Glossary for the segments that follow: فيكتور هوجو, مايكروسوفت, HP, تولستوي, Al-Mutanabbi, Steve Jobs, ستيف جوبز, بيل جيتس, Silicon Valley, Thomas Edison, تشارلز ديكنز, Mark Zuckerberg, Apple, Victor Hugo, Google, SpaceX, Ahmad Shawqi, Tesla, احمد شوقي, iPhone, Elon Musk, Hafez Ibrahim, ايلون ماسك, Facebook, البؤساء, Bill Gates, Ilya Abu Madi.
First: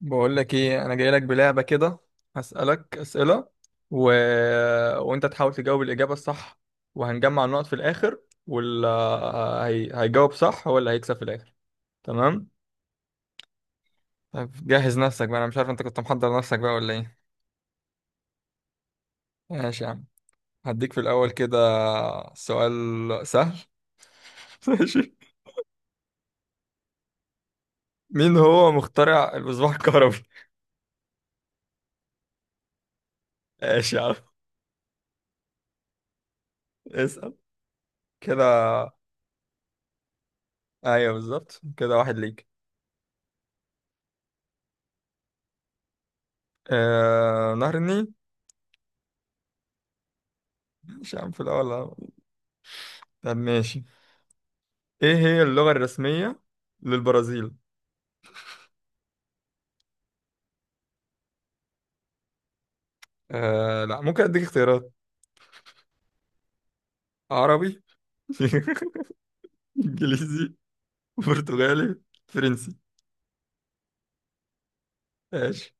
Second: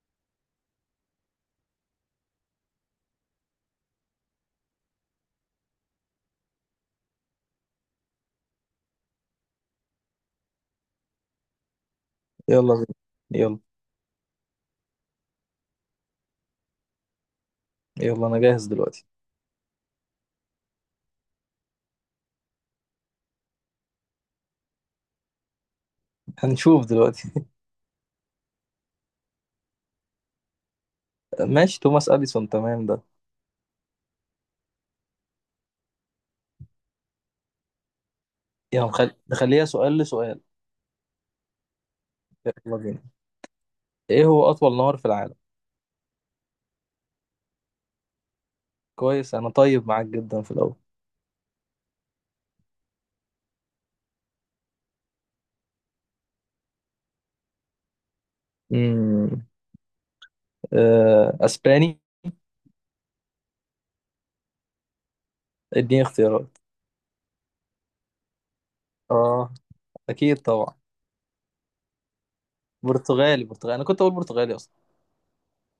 بقول لك ايه، انا جاي لك بلعبه كده. هسالك اسئله و... وانت تحاول تجاوب الاجابه الصح. وهنجمع النقط في الاخر. واللي هيجاوب صح هو اللي هيكسب في الاخر، تمام؟ يلا بينا، يلا طب جهز نفسك بقى، انا مش عارف انت كنت محضر نفسك بقى ولا ايه. يلا انا جاهز دلوقتي. ماشي يا عم. هديك في الاول كده سؤال سهل. ماشي. هنشوف دلوقتي. مين هو مخترع المصباح الكهربي؟ ماشي، توماس اديسون، تمام ده. ماشي يا عم، اسال كده. يلا نخليها سؤال لسؤال. ايوه بالظبط كده، واحد ليك. يلا بينا. ايه هو اطول نهر في العالم؟ نهر النيل. كويس، انا طيب معاك جدا في الاول. مش يا عم في الأول. طب ماشي، ايه هي اللغة الرسمية للبرازيل؟ امم آه، اسباني. آه لا، ممكن اديك اختيارات. اديني اختيارات. عربي اه. اكيد انجليزي، طبعا. برتغالي، فرنسي. برتغالي، برتغالي، انا كنت اقول برتغالي اصلا. ماشي.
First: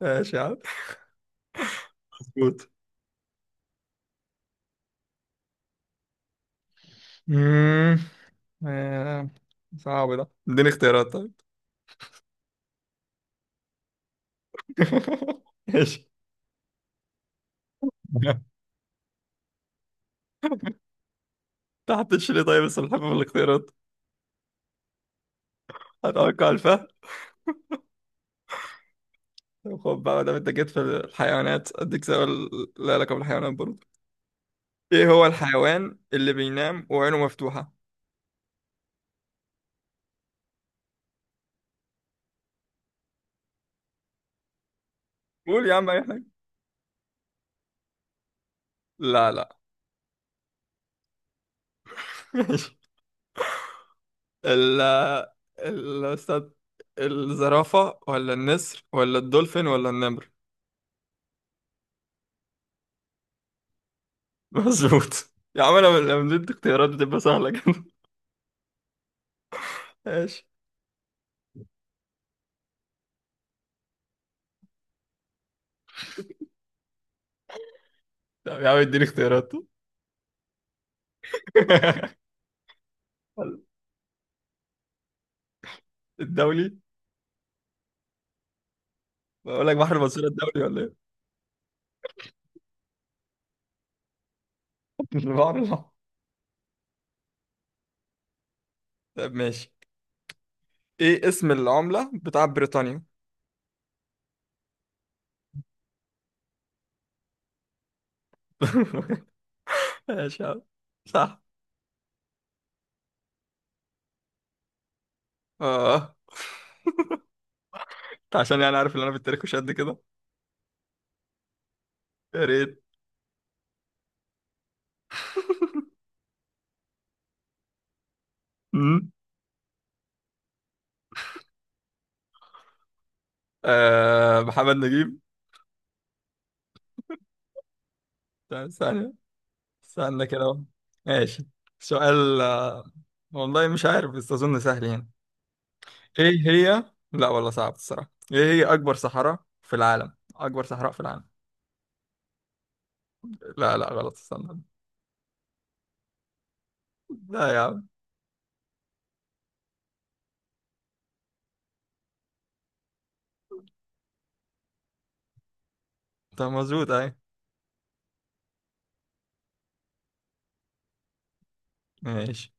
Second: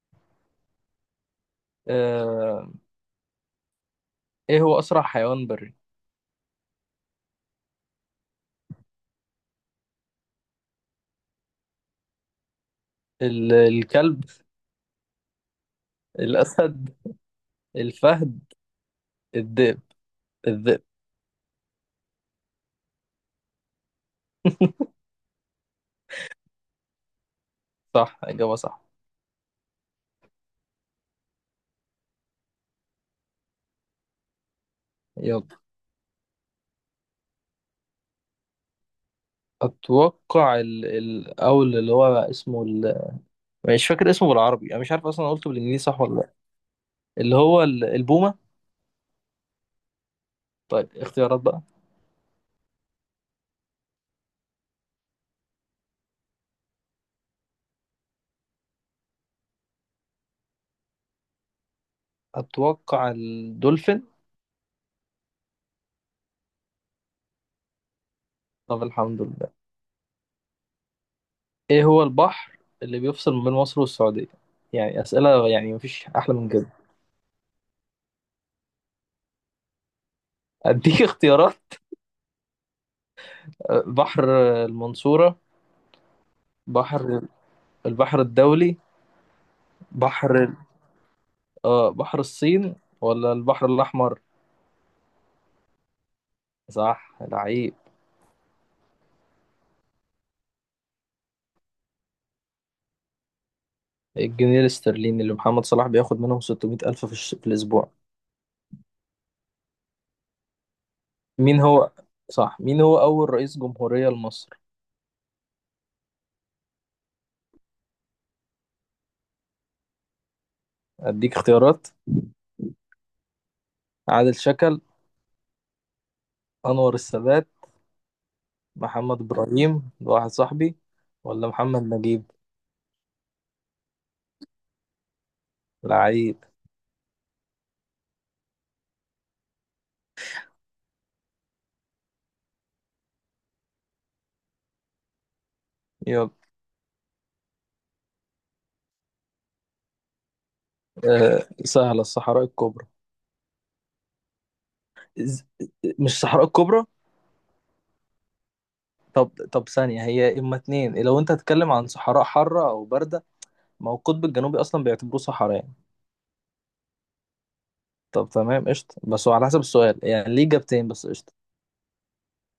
ماشي يا عم، آه، مظبوط. ايه هو اسرع حيوان بري؟ مم، آه، صعب ده، اديني اختيارات طيب. الكلب، ماشي. الاسد، الفهد، الذئب، الذئب. تحت ليه طيب السلحفاة في الاختيارات، هتوقع الفهد. صح، اجابه صح. طب خد بقى، ده انت جيت في الحيوانات اديك سؤال لا علاقة بالحيوانات برضه. ايه هو يلا. الحيوان اللي بينام وعينه مفتوحة؟ اتوقع الاول اللي هو اسمه مش فاكر اسمه بالعربي، انا مش عارف اصلا قلته قول يا بالانجليزي عم اي صح ولا حاجة. لا. اللي هو البومه. لا لا. طيب اختيارات بقى. ماشي، ال ال استاذ الزرافة ولا النسر ولا الدولفين ولا النمر؟ اتوقع الدولفين. مظبوط يا عم، انا لما بدي اختيارات بتبقى سهلة كده. طب الحمد لله. ماشي. ايه هو البحر اللي بيفصل ما بين مصر والسعوديه؟ يعني اسئله، يعني مفيش احلى من كده. طب يا عم اديني اختيارات. اديك اختيارات. بحر المنصوره، الدولي. بحر البحر الدولي، بقول لك بحر المنصورة بحر ال- الدولي ولا ايه؟ اه بحر الصين، ولا البحر الاحمر. البحر الأحمر. صح العيب. طب ماشي، ايه اسم العملة بتاع بريطانيا؟ الجنيه الاسترليني اللي محمد صلاح بياخد منهم 600 ألف في الأسبوع. ماشي يا عم، صح. مين هو صح مين هو أول رئيس جمهورية لمصر؟ اه، أنت عشان يعني عارف ان انا في التاريخ مش قد كده. أديك اختيارات. يا ريت. عادل شكل، أنور السادات، أمم. محمد إبراهيم ده واحد صاحبي، ولا محمد نجيب. آه محمد نجيب. لعيب. ثانية، استنى كده اهو. ماشي. سؤال. والله مش عارف بس اظن سهل يعني. يلا. ايه هي لا والله صعب الصراحة، ايه هي اكبر صحراء في العالم، اكبر صحراء في العالم؟ أه سهلة، الصحراء الكبرى. لا لا غلط، استنى. إز- مش الصحراء الكبرى؟ لا يا عم. طب ثانية، هي إما اتنين لو أنت هتتكلم عن صحراء حارة أو باردة. ما هو القطب الجنوبي أصلا بيعتبروه صحراء يعني. طب مظبوط اهي. طب تمام، قشطة، بس هو على حسب السؤال، يعني ليه إجابتين، بس قشطة. ماشي.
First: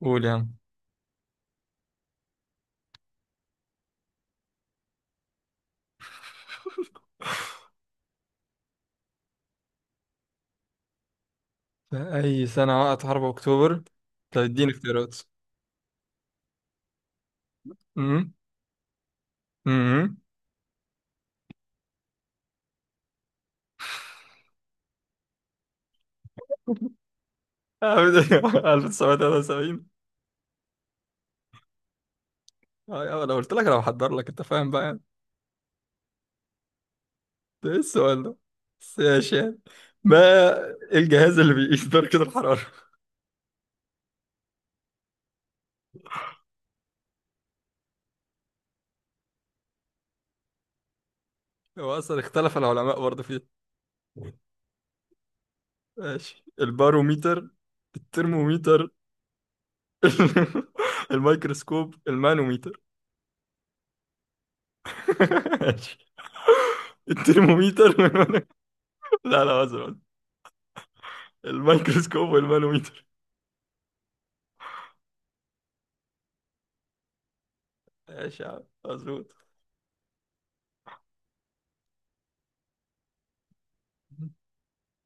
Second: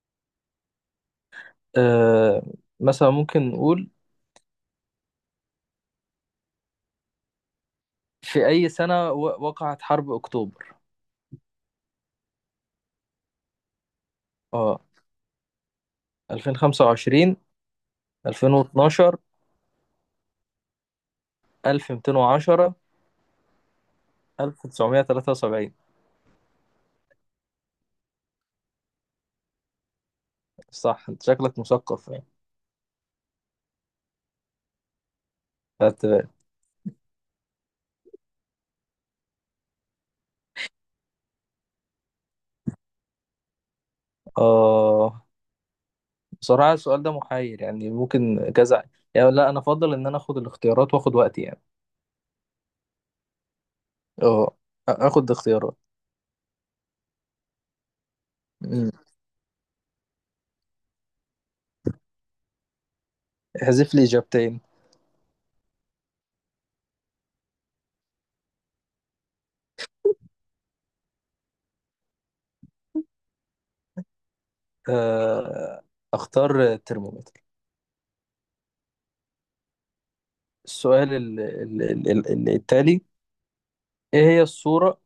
قول يا عم. آه، مثلا ممكن نقول، في أي سنة وقعت حرب أكتوبر؟ في اي سنة وقعت حرب اكتوبر؟ طب اديني اه، اختيارات. 2025، امم. 2012، امم. 1210، 1973. 1973. صح، انت شكلك مثقف يعني. اه يا عم، انا قلت لك انا بحضر لك، انت فاهم بقى. فت- ده ايه السؤال ده؟ بس ماشي يعني. ما الجهاز اللي بيقيس درجة الحرارة؟ اه، بصراحة السؤال ده محير، يعني ممكن كذا يعني. لا انا افضل ان انا اخد الاختيارات واخد وقتي يعني. هو أصلا اختلف العلماء برضه فيه. اه، اخد اختيارات. ماشي، الباروميتر، الترموميتر، مم. الميكروسكوب، المانوميتر. احذف لي اجابتين. ماشي. الترموميتر والمانو- لا لا، أزرق الميكروسكوب والمانوميتر. آه، اختار ترمومتر. ماشي يا عم، مظبوط. السؤال التالي. ايه هي الصورة؟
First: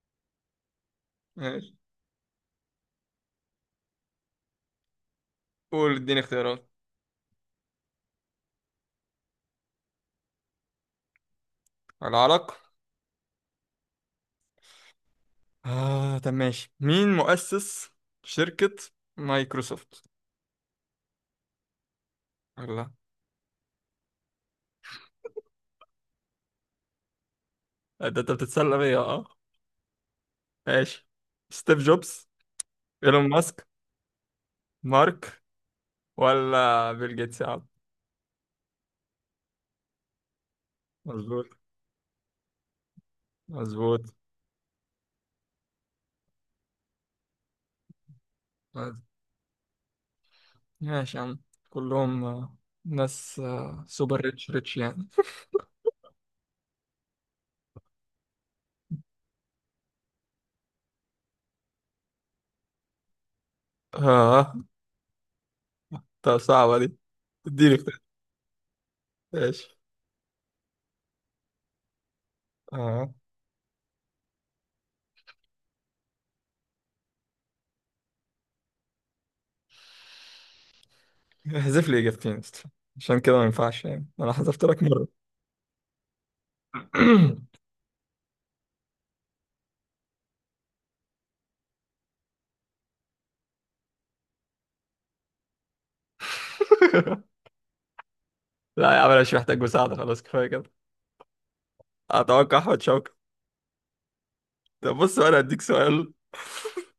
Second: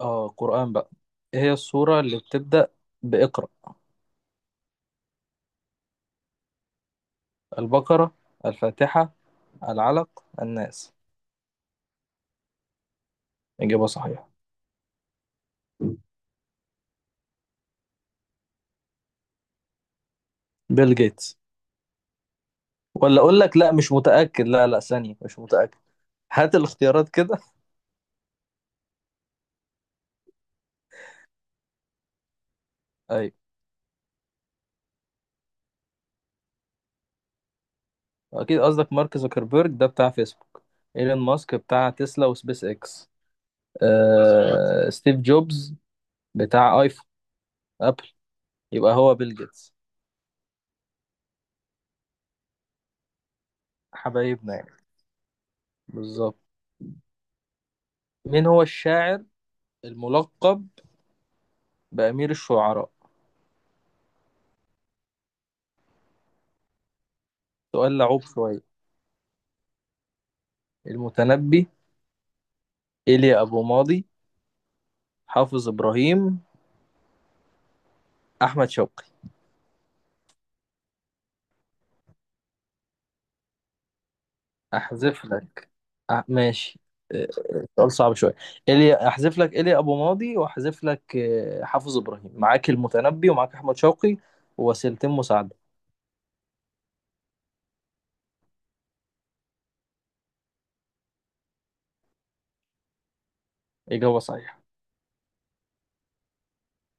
اه قرآن بقى. ايه هي ماشي. السورة اللي بتبدأ بإقرأ؟ قول اديني اختيارات. البقرة، الفاتحة، العلق، الناس. العرق. إجابة صحيحة. آه طب ماشي، مين مؤسس شركة مايكروسوفت؟ بيل جيتس. الله. ولا أقول لك، لا مش متأكد، لا ثانية، مش متأكد. هات الاختيارات كده. ده انت بتتسلى بيا، اه؟ ماشي، ستيف جوبز، ايلون أيوة. ماسك، مارك، ولا بيل جيتس يا عم. أكيد قصدك مارك زوكربيرج ده بتاع فيسبوك، إيلون مظبوط ماسك بتاع تسلا وسبيس إكس. مظبوط آه... ستيف جوبز بتاع آيفون، أبل. يبقى مظبوط. هو بيل جيتس. ماشي يا عم، كلهم ناس سوبر ريتش حبايبنا يعني. ريتش يعني. بالظبط. مين هو الشاعر الملقب بأمير الشعراء؟ اه، طب صعبة دي، اديني سؤال اختيار. لعوب شوية. ماشي. المتنبي، اه، إيليا أبو ماضي، حافظ إبراهيم، أحمد شوقي. احذف لي اجابتين أصلاً. عشان كده ما ينفعش يعني، انا حذفت لك مرة. أحذف لك. ماشي. آه، سؤال صعب شوية. إيليا، أحذف لك إيليا أبو ماضي، وأحذف لك آه، حافظ إبراهيم. معاك المتنبي ومعاك أحمد شوقي، ووسيلتين مساعدة. لا يا عم، انا مش محتاج مساعدة، خلاص كفاية كده. اتوقع احمد شوقي. إجابة صحيحة. طب بص، انا هديك سؤال.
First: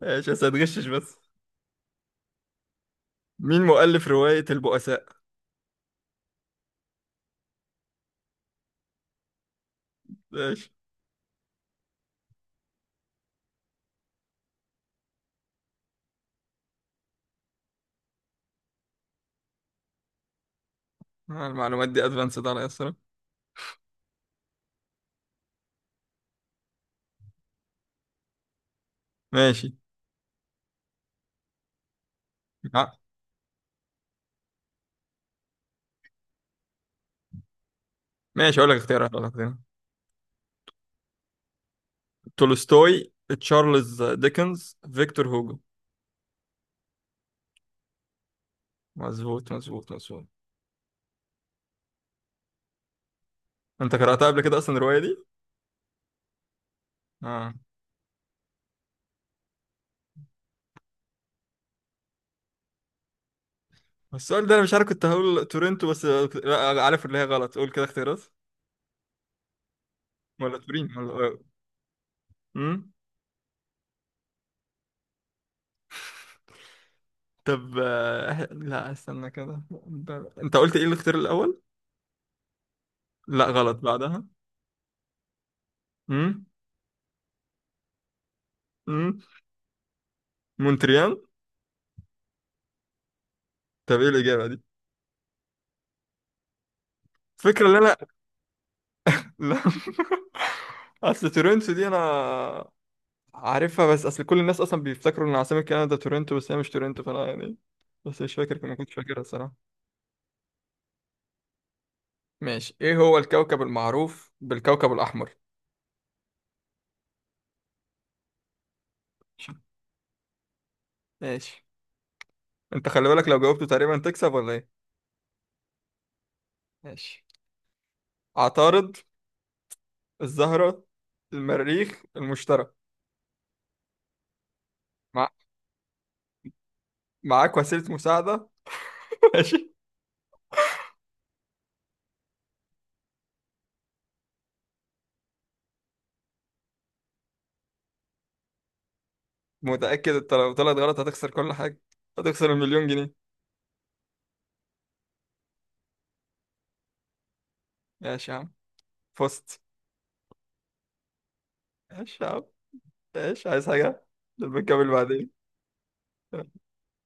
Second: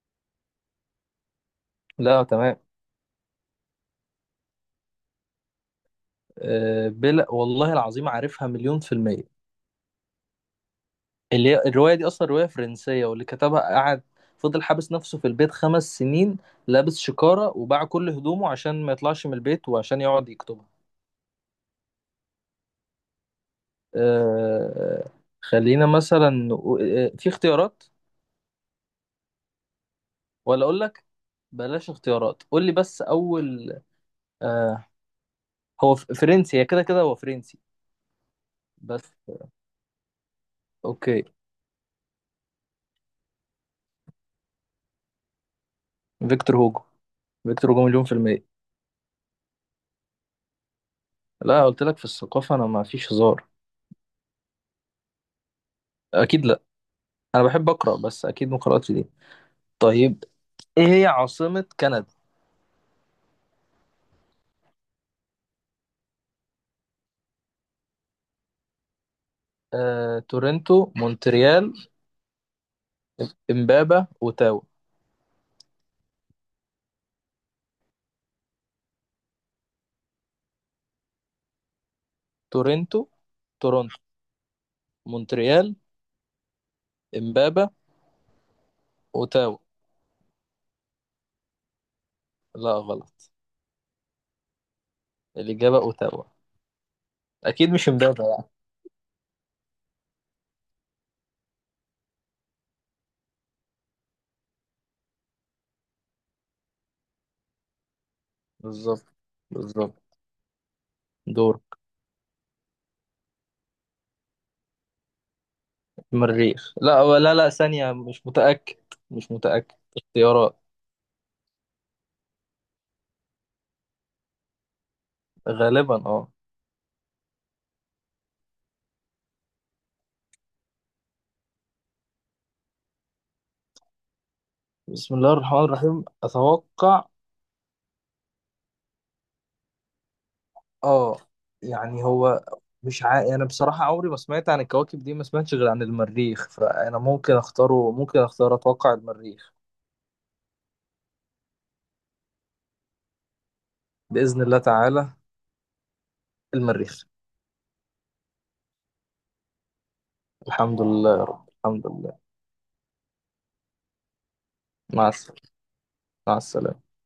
ماشي بس هتغشش بس. لا تمام. مين مؤلف رواية البؤساء؟ آه، بلا والله العظيم، عارفها مليون في المية. ماشي. اللي هي الرواية دي أصلا رواية فرنسية، واللي كتبها قعد، فضل حابس نفسه في البيت 5 سنين، لابس شكارة وباع كل هدومه عشان ما يطلعش من البيت وعشان يقعد يكتبها. المعلومات دي ادفانسد على الصراحة. أه، خلينا مثلا آه، في اختيارات؟ ماشي. ولا أقول لك، بلاش اختيارات، قول لي آه، بس أول. أه، هو فرنسي، هي كده كده هو فرنسي. ماشي، اقول لك بس اختيارات، اقول لك اختيارات. أوكي. تولستوي، تشارلز ديكنز، فيكتور هوجو. فيكتور هوجو، فيكتور هوجو مليون في المية. مظبوط مظبوط مظبوط. لا قلت لك في الثقافة أنا ما فيش هزار. انت قرأتها قبل كده اصلا الرواية دي؟ أكيد لا. أنا اه. بحب أقرأ، بس أكيد ما قرأتش دي. طيب، ايه هي عاصمة كندا؟ بس السؤال ده انا مش عارف، كنت هقول تورنتو بس لا عارف اللي هي غلط، قول كده اختيارات. آه، ولا تورنتو، تورين ولا مونتريال، امم. امبابة، اوتاوا. طب لا استنى كده. انت قلت ايه الاختيار الاول؟ تورنتو، لا غلط تورنتو، بعدها. مونتريال، امم. امبابة، امم. اوتاوا. مونتريال. لا غلط. طب ايه الاجابة دي؟ الإجابة اوتاوا. الفكرة أكيد اللي مش انا. امبابة يعني. لا. اصل تورنتو دي انا عارفها، بس اصل كل الناس اصلا بيفتكروا ان عاصمة كندا تورنتو، بس هي مش تورنتو فانا يعني. بس مش فاكر، ما كنتش بالظبط، فاكرها الصراحة. بالظبط. دورك. ماشي، ايه هو الكوكب المعروف بالكوكب الاحمر؟ مريخ، لا لا، ثانية، مش متأكد، مش متأكد. اختيارات. ماشي. انت خلي بالك، لو جاوبته تقريبا تكسب ولا ايه. غالبا اه. ماشي. عطارد، الزهرة، المريخ، المشتري. بسم مع... الله الرحمن الرحيم، أتوقع. معاك وسيلة مساعدة. ماشي. اه، يعني هو مش عا... انا بصراحة عمري ما سمعت عن الكواكب دي، ما سمعتش غير عن المريخ، فانا ممكن اختاره، ممكن اختار، اتوقع المريخ. متأكد انت؟ لو طلعت غلط هتخسر كل حاجة، هتخسر المليون جنيه. بإذن الله تعالى، المريخ. ماشي يا عم، فزت. الحمد لله يا رب، الحمد لله. ماشي يا عم. ماشي، عايز حاجة لما نكمل مع بعدين. السلامة، مع السلامة.